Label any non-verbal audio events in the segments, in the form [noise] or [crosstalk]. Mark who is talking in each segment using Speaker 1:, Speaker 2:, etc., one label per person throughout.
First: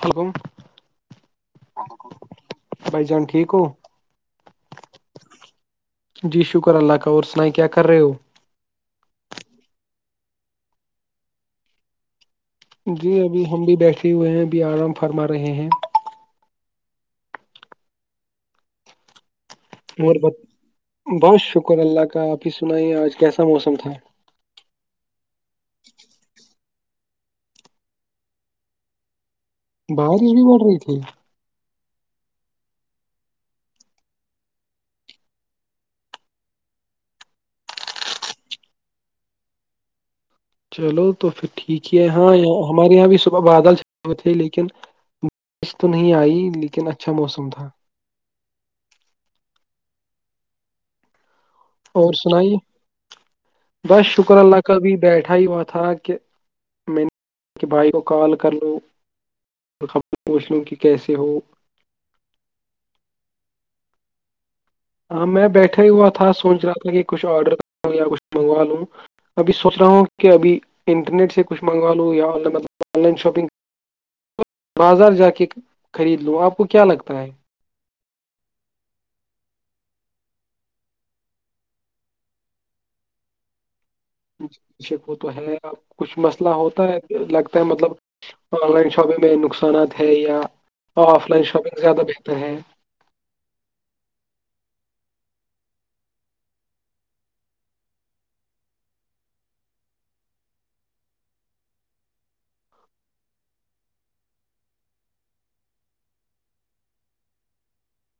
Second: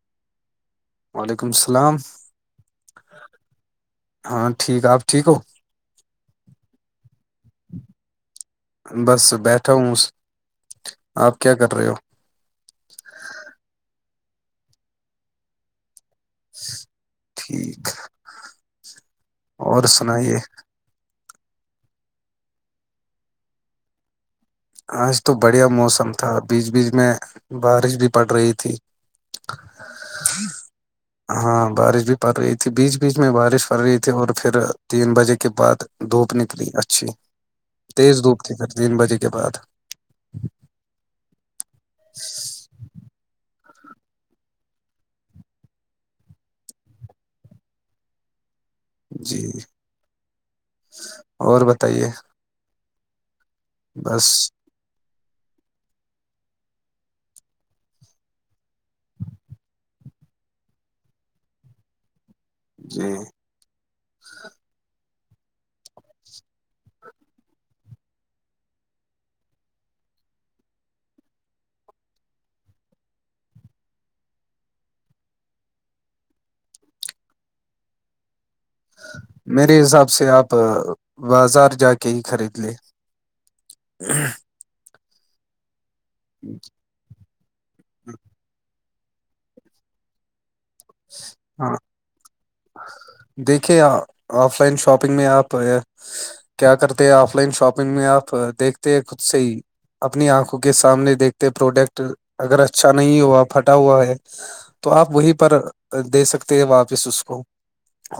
Speaker 1: ہلکم
Speaker 2: وعلیکم السلام
Speaker 1: بھائی جان ٹھیک ہو
Speaker 2: ہاں ٹھیک آپ ٹھیک ہو
Speaker 1: جی شکر اللہ کا اور سنائیں کیا کر رہے ہو
Speaker 2: بس بیٹھا ہوں اس آپ کیا کر رہے ہو
Speaker 1: جی ابھی ہم بھی بیٹھے ہوئے ہیں ابھی آرام فرما رہے ہیں
Speaker 2: ٹھیک اور
Speaker 1: مرب
Speaker 2: سنائیے
Speaker 1: بہت شکر اللہ کا آپ ہی سنائیے آج کیسا موسم تھا
Speaker 2: آج تو بڑھیا موسم تھا بیچ بیچ میں بارش بھی پڑ رہی تھی
Speaker 1: بارش بھی پڑ رہی تھی
Speaker 2: ہاں بارش بھی پڑ رہی تھی بیچ بیچ میں بارش پڑ رہی تھی اور پھر تین بجے کے بعد دھوپ نکلی اچھی تیز دھوپ تھی پھر تین بجے کے بعد
Speaker 1: چلو تو پھر ٹھیک ہے یہاں ہمارے یہاں بھی صبح بادل چے تھے لیکن بارش تو نہیں آئی لیکن اچھا موسم تھا
Speaker 2: جی اور ب
Speaker 1: اور سناائی بس شکر اللہ کبھی بیٹھا ہی ہوا تھا کہ میں نے بھائی کو کال کر لو اور خبر پوچھ لوں کہ کیسے ہو
Speaker 2: جی
Speaker 1: ہاں میں بیٹھا ہوا تھا سوچ رہا تھا کہ کچھ آرڈر کروں یا کچھ منگوا لوں ابھی سوچ رہا ہوں کہ ابھی انٹرنیٹ سےچھ منگوا لو یا مطلب آن لائن شاپنگ بازار جا کے خرید لو آپ کو کیا لگتا ہے
Speaker 2: میرے حساب سے آپ بازار جا کے ہی خرید لے ہ
Speaker 1: پیشے کو تو ہے کچھ مسئلہ ہوتا ہے لگتا ہے مطلب آن لائن شاپنگ میں نقصانات ہے یا اوراں آف لائن
Speaker 2: ہاں
Speaker 1: شاپنگ زیادہ بہتر ہے
Speaker 2: دیکھیے آف لائن شاپنگ میں آپ کیا کرتے ہیں آف لائن شاپنگ میں آپ دیکھتے ہیں خود سے ہی اپنی آنکھوں کے سامنے دیکھتے پروڈکٹ اگر اچھا نہیں ہوا پھٹا ہوا ہے تو آپ وہی پر دے سکتے ہیں واپس اس کو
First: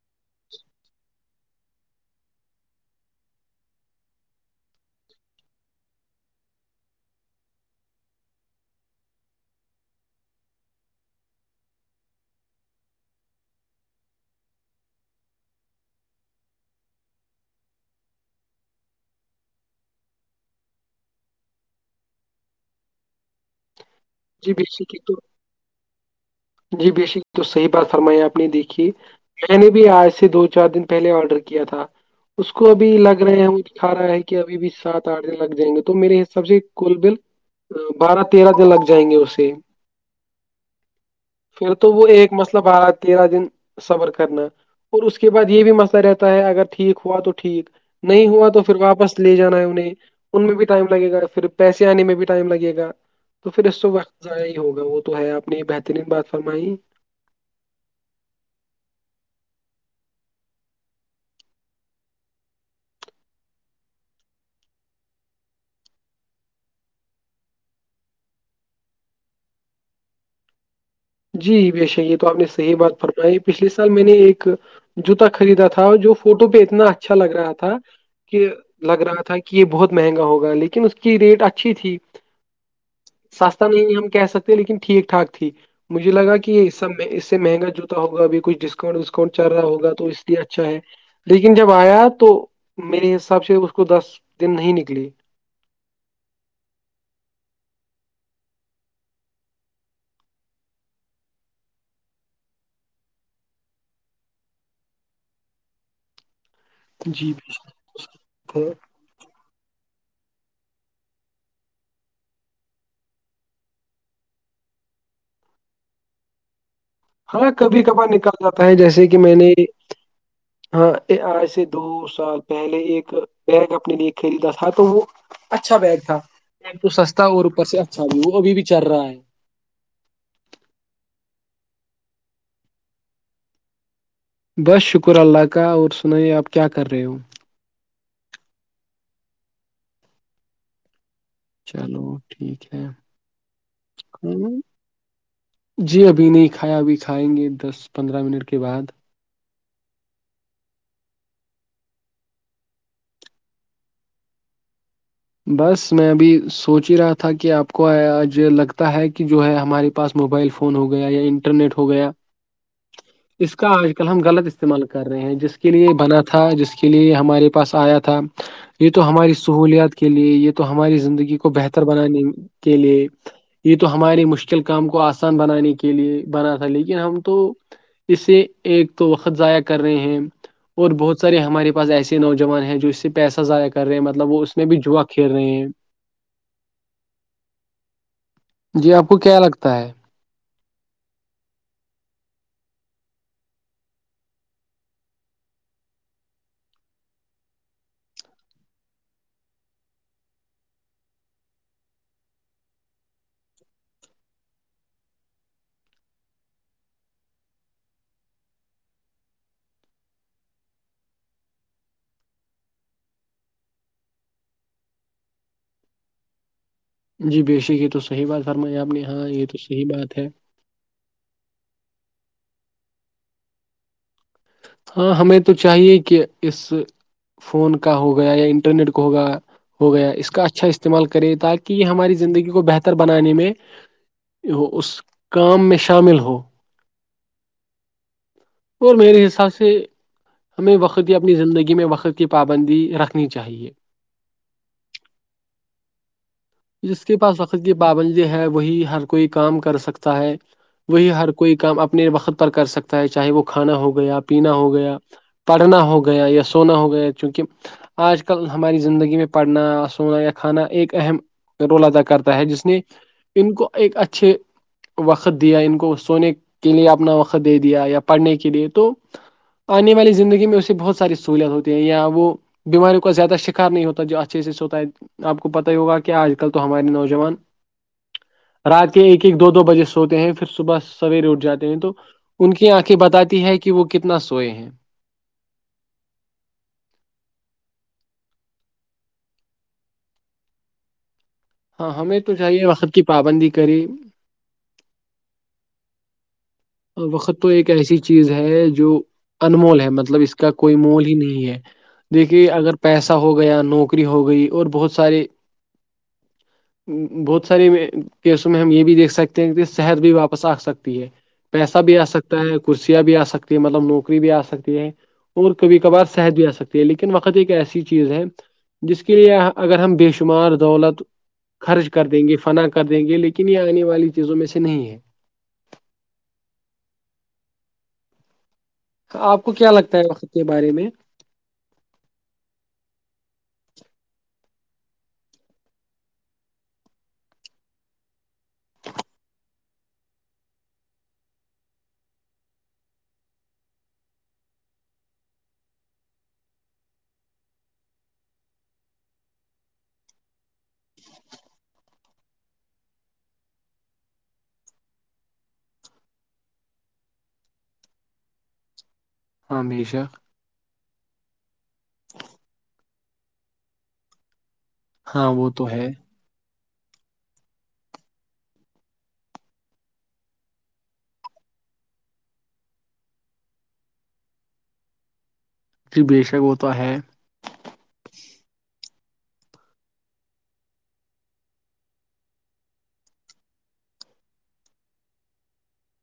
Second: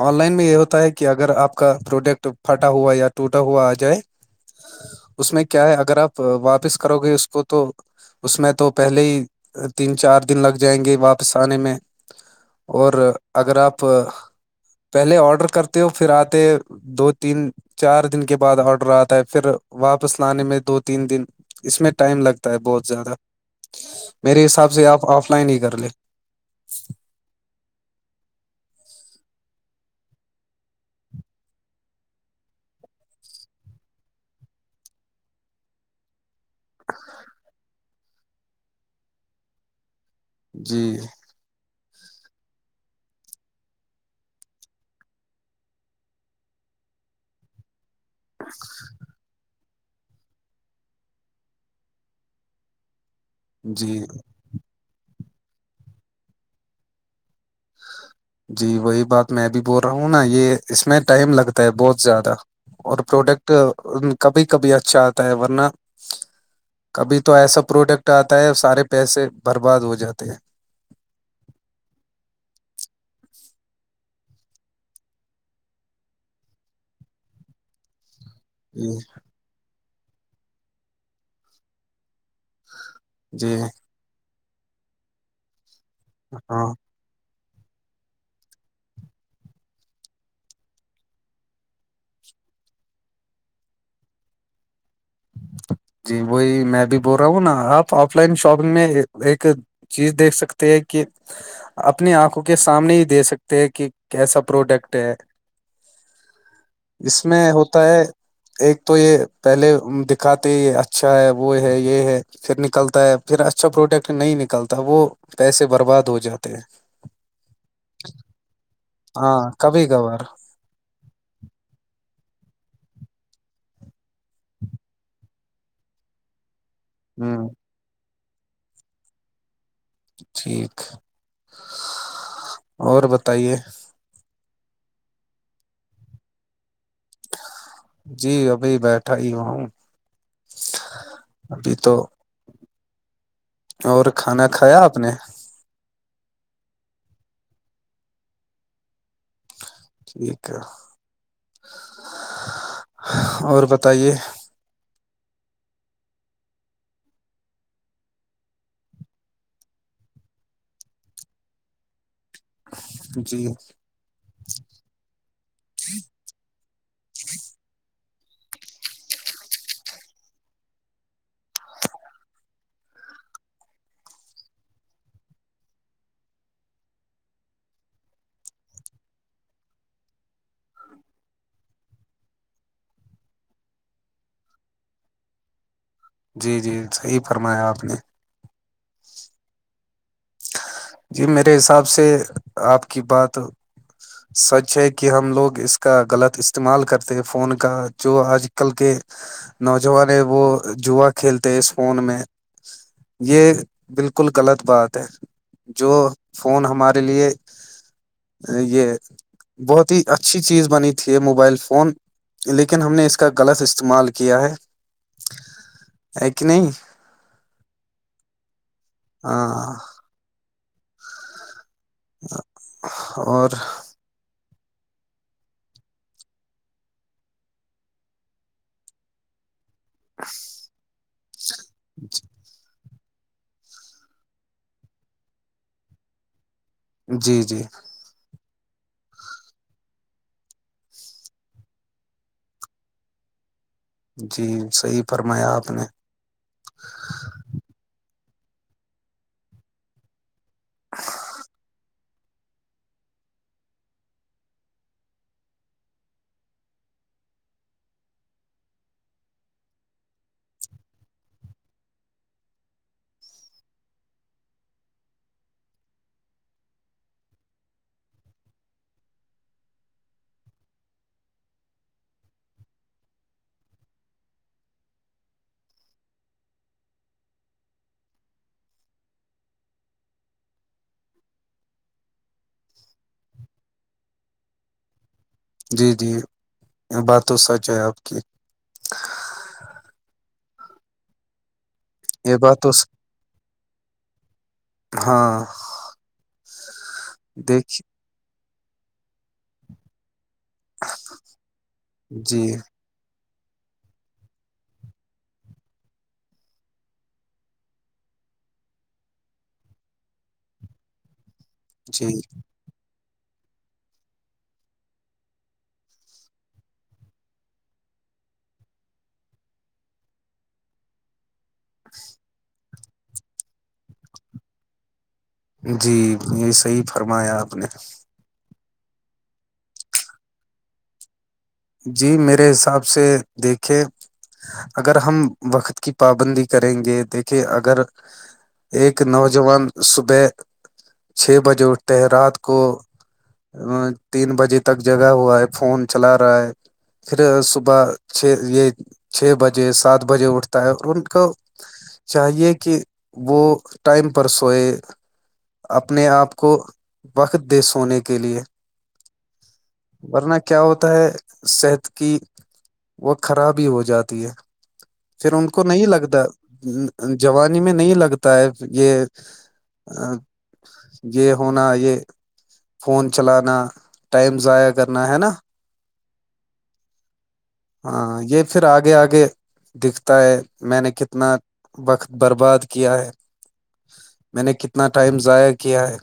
Speaker 2: آن لائن میں یہ ہوتا ہے کہ اگر آپ کا پروڈکٹ پھٹا ہوا یا ٹوٹا ہوا آ جائے
Speaker 1: [inaudible]
Speaker 2: اس میں کیا ہے اگر آپ واپس کرو گے اس کو تو اس میں تو پہلے ہی تین چار دن لگ جائیں گے واپس آنے میں اور اگر آپ پہلے آڈر کرتے ہو پھر آتے دو تین چار دن کے بعد آڈر آتا ہے پھر واپس لانے میں دو تین دن اس میں ٹائم لگتا ہے بہت زیادہ میرے
Speaker 1: جی بک
Speaker 2: حساب سے
Speaker 1: سک
Speaker 2: آپ
Speaker 1: تو
Speaker 2: آف لائن ہی کر لیں
Speaker 1: جی بے شک تو صحیح بات فرمائی آپ نے دیکھی میں نے بھی آج سے دو چار دن پہلے آڈر کیا تھا اس کو ابھی لگ رہے ہیں وہ دھا رہا ہے کہ ابھی بھی سات آٹھ دن لگ جائیں گے تو میرے حساب سے کول بل بارہ تیرہ دن لگ جائیں گے اسے
Speaker 2: جی
Speaker 1: پھر تو وہ ایک مسلب بارہ تیرہ دن سبر کرنا اور اس کے بعد یہ بھی مسئلہ رہتا ہے اگر ٹھیک ہوا تو ٹھیک نہیں ہوا تو پھر واپس لے جانا ہے انہیں ان میں بھی ٹائم لگے گا پھر پیسے آنے میں بھی ٹائم لگے گا تو پھر اس
Speaker 2: جی
Speaker 1: وقت ضائع ہی ہوگا وہ تو ہے آپ نے یہ بہترین بات فرمائی
Speaker 2: جی وہی بات میں بھی بول رہا ہوں نا یہ اس میں ٹائم لگتا ہے بہت زیادہ اور پروڈکٹ کبھی کبھی اچھا آتا ہے ورنہ کبھی تو ایسا پروڈکٹ آتا ہے سارے پیسے برباد ہو جاتے ہیں
Speaker 1: جی بشا یہ تو آپ نے صحیح بات فرمائی پچھلے سال میں نے ایک جوتا خریدا تھا جو فوٹو پہ اتنا اچھا لگ رہا تھا کہ
Speaker 2: جی
Speaker 1: لگ رہا تھا کہ یہ بہت مہنگا ہوگا لیکن اس کی ریٹ اچھی تھی
Speaker 2: جی
Speaker 1: سستا نہیں ہم کہہ سکتے لیکن ٹھیک ٹھاک تھی مجھے لگا کہ
Speaker 2: ہاں
Speaker 1: یہ سب اس سے مہنگا جو ہوگا اب کچھ ڈسکاؤنٹ وسکانٹ چل رہا ہوگ تو اس لیے اچھا ہے لیکن جب آیا تو میرے حساب سے اس کو دس دن نہیں نکلی
Speaker 2: جی وہی میں بھی بول رہا ہوں نا آپ آف لائن شاپنگ میں ایک چیز دیکھ سکتے ہیں کہ اپنی آنکھوں کے سامنے ہی دے سکتے ہیں کہ کیسا پروڈکٹ ہے
Speaker 1: [inaudible]
Speaker 2: اس میں ہوتا ہے ایک تو یہ پہلے دکھاتے ہی اچھا ہے وہ ہے یہ ہے پھر نکلتا ہے پھر اچھا پروڈکٹ نہیں نکلتا وہ پیسے برباد ہو جاتے ہیں
Speaker 1: ہاں کبھی کبار نکل جاتا ہے جیسے کہ میں
Speaker 2: ہاں
Speaker 1: نے
Speaker 2: کبھی کبھار
Speaker 1: ہاں آج سے دو سال پہلے ایک بیگ اپنے لیے خریدا تھا تو وہ اچھا بیگ تھا بیگ تو سستا اور
Speaker 2: ہوں
Speaker 1: اوپر سے اچھا بھی وہ ابھی بھی چل رہا ہے
Speaker 2: ٹھیک اور بتائیے
Speaker 1: بس شکر اللہ کا اور سنائیے آپ کیا کر رہے ہو
Speaker 2: جی ابھی بیٹھا ہی ہوں ابھی تو
Speaker 1: چلو ٹھیک ہے
Speaker 2: اور کھانا
Speaker 1: ہوں،
Speaker 2: کھایا آپ نے
Speaker 1: جی ابھی نہیں کھایا ابھی کھائیں گے دس پندرہ منٹ کے بعد
Speaker 2: ٹھیک ہے اور بتائیے
Speaker 1: بس میں ابھی سوچ ہی رہا تھا کہ آپ کو آج لگتا ہے کہ جو ہے ہمارے پاس موبائل فون ہو گیا یا انٹرنیٹ ہو گیا
Speaker 2: جی
Speaker 1: اس کا آج کل کل ہم غلط استعمال کر رہے ہیں جس کے لیے بنا تھا جس کے لیے ہمارے پاس آیا تھا یہ تو ہماری سہولیات کے لیے یہ تو ہماری زندگی کو بہتر بنانے کے لیے یہ تو ہمارے مشکل کام کو آسان بنانے کے لیے بنا تھا لیکن ہم تو اسے ایک تو وقت ضائع کر رہے ہیں اور بہت سارے ہمارے پاس ایسے نوجوان ہیں جو اس سے پیسہ ضائع کر رہے مطلب وہ اس میں بھی جوا کھیل رہے ہیں
Speaker 2: جی جی صحیح فرمایا آپ نے
Speaker 1: جی آپ کو کیا لگتا ہے
Speaker 2: جی میرے حساب سے آپ کی بات سچ ہے کہ ہم لوگ اس کا غلط استعمال کرتے ہیں فون کا جو آج کل کے نوجوان ہے وہ جوا کھیلتے ہیں اس فون میں یہ بالکل غلط بات ہے جو فون ہمارے لیے یہ بہت ہی اچھی چیز بنی تھی یہ موبائل فون لیکن ہم نے اس کا غلط استعمال کیا ہے
Speaker 1: [unintelligible]
Speaker 2: ایک کہ نہیں [unintelligible]
Speaker 1: جی بےشک یہ تو صحیح بات فرمائی آپ نے یہاں یہ تو
Speaker 2: ہاں
Speaker 1: صحیح بات ہے
Speaker 2: اور
Speaker 1: ہاں ہمیں تو چاہیے کہ اس فون کا ہو گیا یا انٹرنیٹ کو ہوگا ہو گیا اس کا اچھا استعمال کرے تاکہ یہ ہماری زندگی کو بہتر بنانے میں اس کام میں شامل ہو
Speaker 2: جی جی
Speaker 1: اور میرے حساب سے ہمیں وقت اپنی زندگی میں وقت کی پابندی رکھنی چاہیے
Speaker 2: جی صحی فرمایا آپ نے
Speaker 1: جس کے پاس وقت کی پابندی ہے وہی ہر کوئی کام کر سکتا ہے وہی ہر کوئی کام اپنے وقت پر کر سکتا ہے چاہے وہ کھانا ہو گیا پینا ہو گیا پڑھنا ہو گیا یا سونا ہو گیا چونکہ آج کل ہماری زندگی میں پڑھنا سونا یا کھانا ایک اہم رول ادا کرتا ہے جس نے ان کو ایک اچھے [unintelligible] وقت دیا ان کو سونے کے لیے اپنا وقت دے دیا یا پڑھنے کے لیے تو آنے والی زندگی میں اسے بہت ساری سہوولت ہوتی ہے یا وہ بیماریوں کا زیادہ شکار نہیں ہوتا جو اچھیز سے سے ہوتا ہے آپ کو پتتا ہی ہوگا [unintelligible] کیا آج کل تو ہمارے نوجوان رات کے ایک ایک دو دو بجے سوتے ہیں پھر صبح سویرے اٹھ جاتے ہیں تو ان کی آنکھیں بتاتی ہے کہ وہ کتنا سوئے ہیں
Speaker 2: جی جی بات تو سچ ہے آپ کی
Speaker 1: ہاں ہمیں تو
Speaker 2: یہ بات
Speaker 1: چاہیے
Speaker 2: س-
Speaker 1: وقت کی پابندی کری
Speaker 2: ہاں
Speaker 1: وقت تو ایک
Speaker 2: دیکھ
Speaker 1: ایسی چیز ہے جو انمول ہے مطلب اس کا کوئی مول ہی نہیں ہے
Speaker 2: جی
Speaker 1: دیکھیے اگر پیسہ ہو گیا نوکری ہو گئی اور بہت سارے بہت ساریے کیسوں میں ہم یہ بھی دیکھ سکتے ہیں کہ صحت بھی واپس آ سکتی ہے پیسہ بھی آ
Speaker 2: جی
Speaker 1: سکتا ہے کرسیاں بھی آ سکتی ہے مطلب نوکری بھی آ سکتی ہے اور کبھی کبھار صحت بھی آ سکتی ہے لیکن وقت ایک ایسی چیز ہے جس کے لیے اگر ہم بے شمار دولت خرچ کر دیں گے فنا کر دیں گے لیکن یہ آنے والی چیزوں میں سے نہیں ہے
Speaker 2: جی یہ صحی فرمایا آپ نے
Speaker 1: آپ کو کیا لگتا ہے وقت کے بارے میں
Speaker 2: جی میرے حساب سے دیکھے اگر ہم وقت کی پابندی کریں گے دیکھے اگر ایک نوجوان صبح چھ بجے اٹھتے ہے رات کو تین بجے تک جگا ہوا ہے فون چلا رہا ہے پھر صبح چھ یہ چھ بجے سات بجے اٹھتا ہے اور ان کو چاہیے کہ وہ ٹائم پر سوئے اپنے آپ کو وقت دے سونے کے لیے
Speaker 1: ہاں ہمیشہ
Speaker 2: ورنہ کیا ہوتا ہے صحت کی وہ خراب ہی ہو جاتی ہے
Speaker 1: ہاں
Speaker 2: پھر ان
Speaker 1: وہ
Speaker 2: کو
Speaker 1: تو
Speaker 2: نہیں
Speaker 1: ہے
Speaker 2: لگتا جوانی میں نہیں لگتا ہے یہ یہ ہونا یہ فون چلانا ٹائم ضائع کرنا ہے نا
Speaker 1: ج بےشک وہتا ہے
Speaker 2: ہاں یہ پھر آگے آگے دکھتا ہے میں نے کتنا وقت برباد کیا ہے میں نے کتنا ٹائم ضائع کیا ہے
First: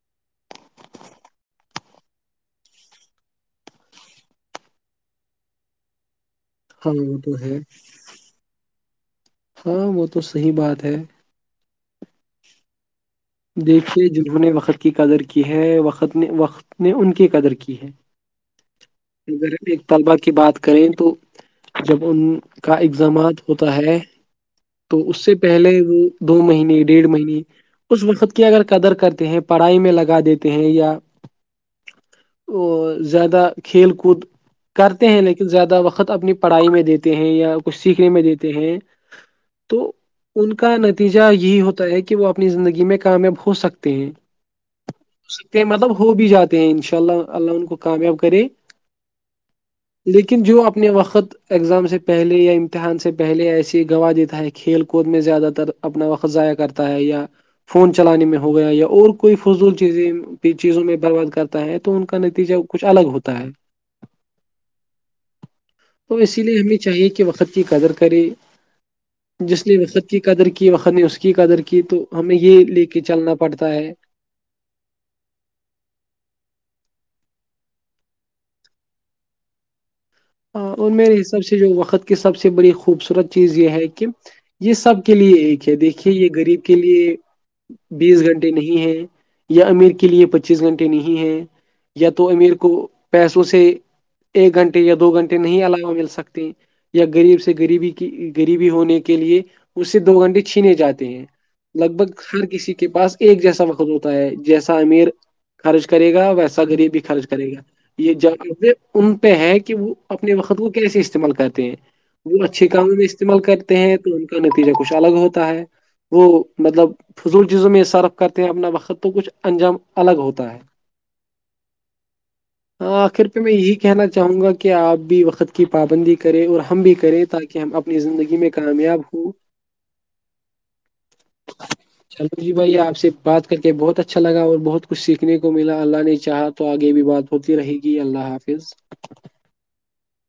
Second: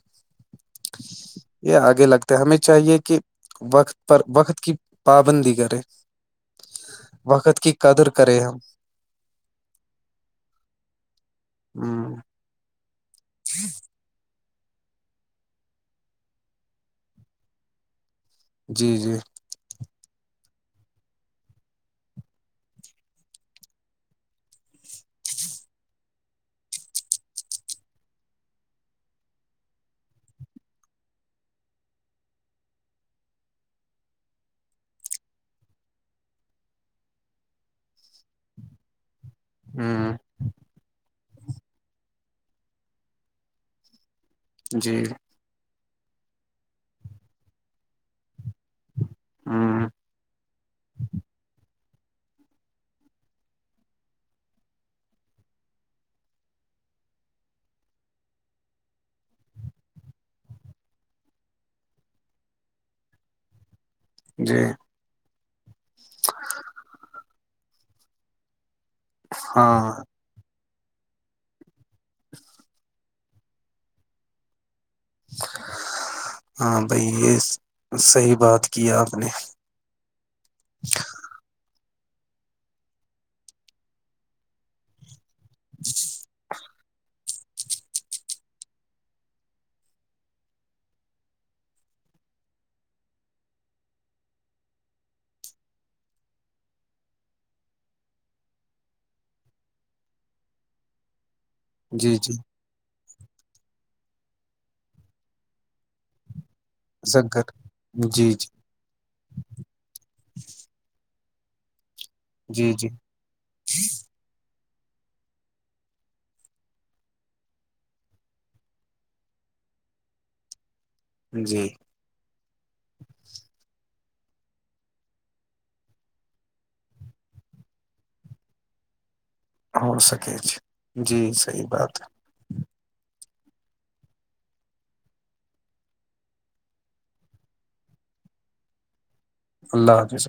Speaker 2: یہ آگے لگتا ہے ہمیں چاہیے کہ وقت پر وقت کی پابندی کرے
Speaker 1: ہاں وہ تو ہے
Speaker 2: وقت کی قدر کرے ہم
Speaker 1: ہاں وہ تو صحی بات ہے
Speaker 2: ہاں
Speaker 1: دیکھیے جنہوں نے وقت کی قدر کی ہے وقت نے وقت نے ان کی قدر کی ہے
Speaker 2: جی جی
Speaker 1: اگر طلبا کی بات کریں تو جب ان کا اگزامات ہوتا ہے تو اس سے پہلے وہ دو مہینے ڈیھ مہینے اس وقت کی اگر قدر کرتے ہیں پڑھائی میں لگا دیتے ہیں یا اور زیادہ کھیل کود کرتے ہیں لیکن زیادہ وقت اپنی پڑھائی میں دیتے ہیں یا کچھ سیکھنے میں دیتے ہیں تو
Speaker 2: ہ
Speaker 1: ان کا نتیجہ یہی ہوتا ہے کہ وہ اپنی زندگی میں کامیاب ہو سکتے ہیں
Speaker 2: جی
Speaker 1: ہو سکتے ہیں مطلب ہو بھی جاتے ہیں ان شاء اللہ اللہ ان کو کامیاب کرے
Speaker 2: ہاں
Speaker 1: لیکن جو اپنے وقت ایگزام سے پہلے یا امتحان سے پہلے ایسی گواہ دیتا ہے کھیل کود میں زیادہ تر اپنا وقت ضائع کرتا ہے یا فون چلانے میں ہو گیا یا اور کوئی فضول چیزیں چیزوں میں برباد کرتا ہے تو ان کا نتیجہ کچھ الگ ہوتا ہے
Speaker 2: جی
Speaker 1: تو اسی لیے ہمیں چاہیے کہ وقت کی قدر کرے جس نےے
Speaker 2: ہاں
Speaker 1: وقت کی قدر کی وقت نے اس کی قدر کی تو ہمیں یہ لے کے چلنا پڑتا ہے
Speaker 2: ہاں بائی یہ صحی بات کی آپ نے
Speaker 1: اور میرے حساب سے جو وقت کی سب سے بڑی خوبصورت چیز یہ ہے کہ یہ سب کے لیے ایک ہے دیکھیے یہ غریب کے لیے بیس گھنٹے نہیں ہے یا امیر کے لیے پچیس گھنٹے نہیں ہے یا تو امیر کو پیسوں سے ایک گھنٹے یا تو گھنٹے نہیں علاوہ مل سکتے ہیں یا غریب سے غریبی کی غریبی ہونے کے لیے اس سے دو گھنٹے چھینے جاتے ہیں لگ بھگ
Speaker 2: جی جی
Speaker 1: ہر کسی کے پاس ایک جیسا وقت ہوتا ہے جیسا امیر خرچ کرے گا ویسا غریب خرچ
Speaker 2: زنکر
Speaker 1: کرے گا یہ ج
Speaker 2: جی جی
Speaker 1: ان پہ ہے کہ وہ اپنے وقت کو کیسے استعمال کرتے ہیں وہ اچھے
Speaker 2: جی جی
Speaker 1: کاموں میں استعمال کرتے ہیں تو ان کا نتیجہ کچھ الگ ہوتا ہے وہ مطلب فضول چیزوں میں صرف کرتے ہیں اپنا وقت تو کچھ انجام الگ ہوتا ہے
Speaker 2: جی
Speaker 1: ہاں آخر پہ میں یہی کہنا چاہوں گا کہ کہ آپ بھی وقت کی پابندی کریں اور ہم بھی کریں تاکہ ہم اپنی زندگی میں کامیاب ہو
Speaker 2: ہو سکے جی صحیح بات ہے
Speaker 1: چلو جی بھائی آپ سے بات کر کے بہت اچھا لگا اور بہت کچھ سیکھنے کو ملا اللہ نے چاہا تو آگے بھی بات ہوتی رہے گی اللہ حافظ
Speaker 2: اللہ حافظ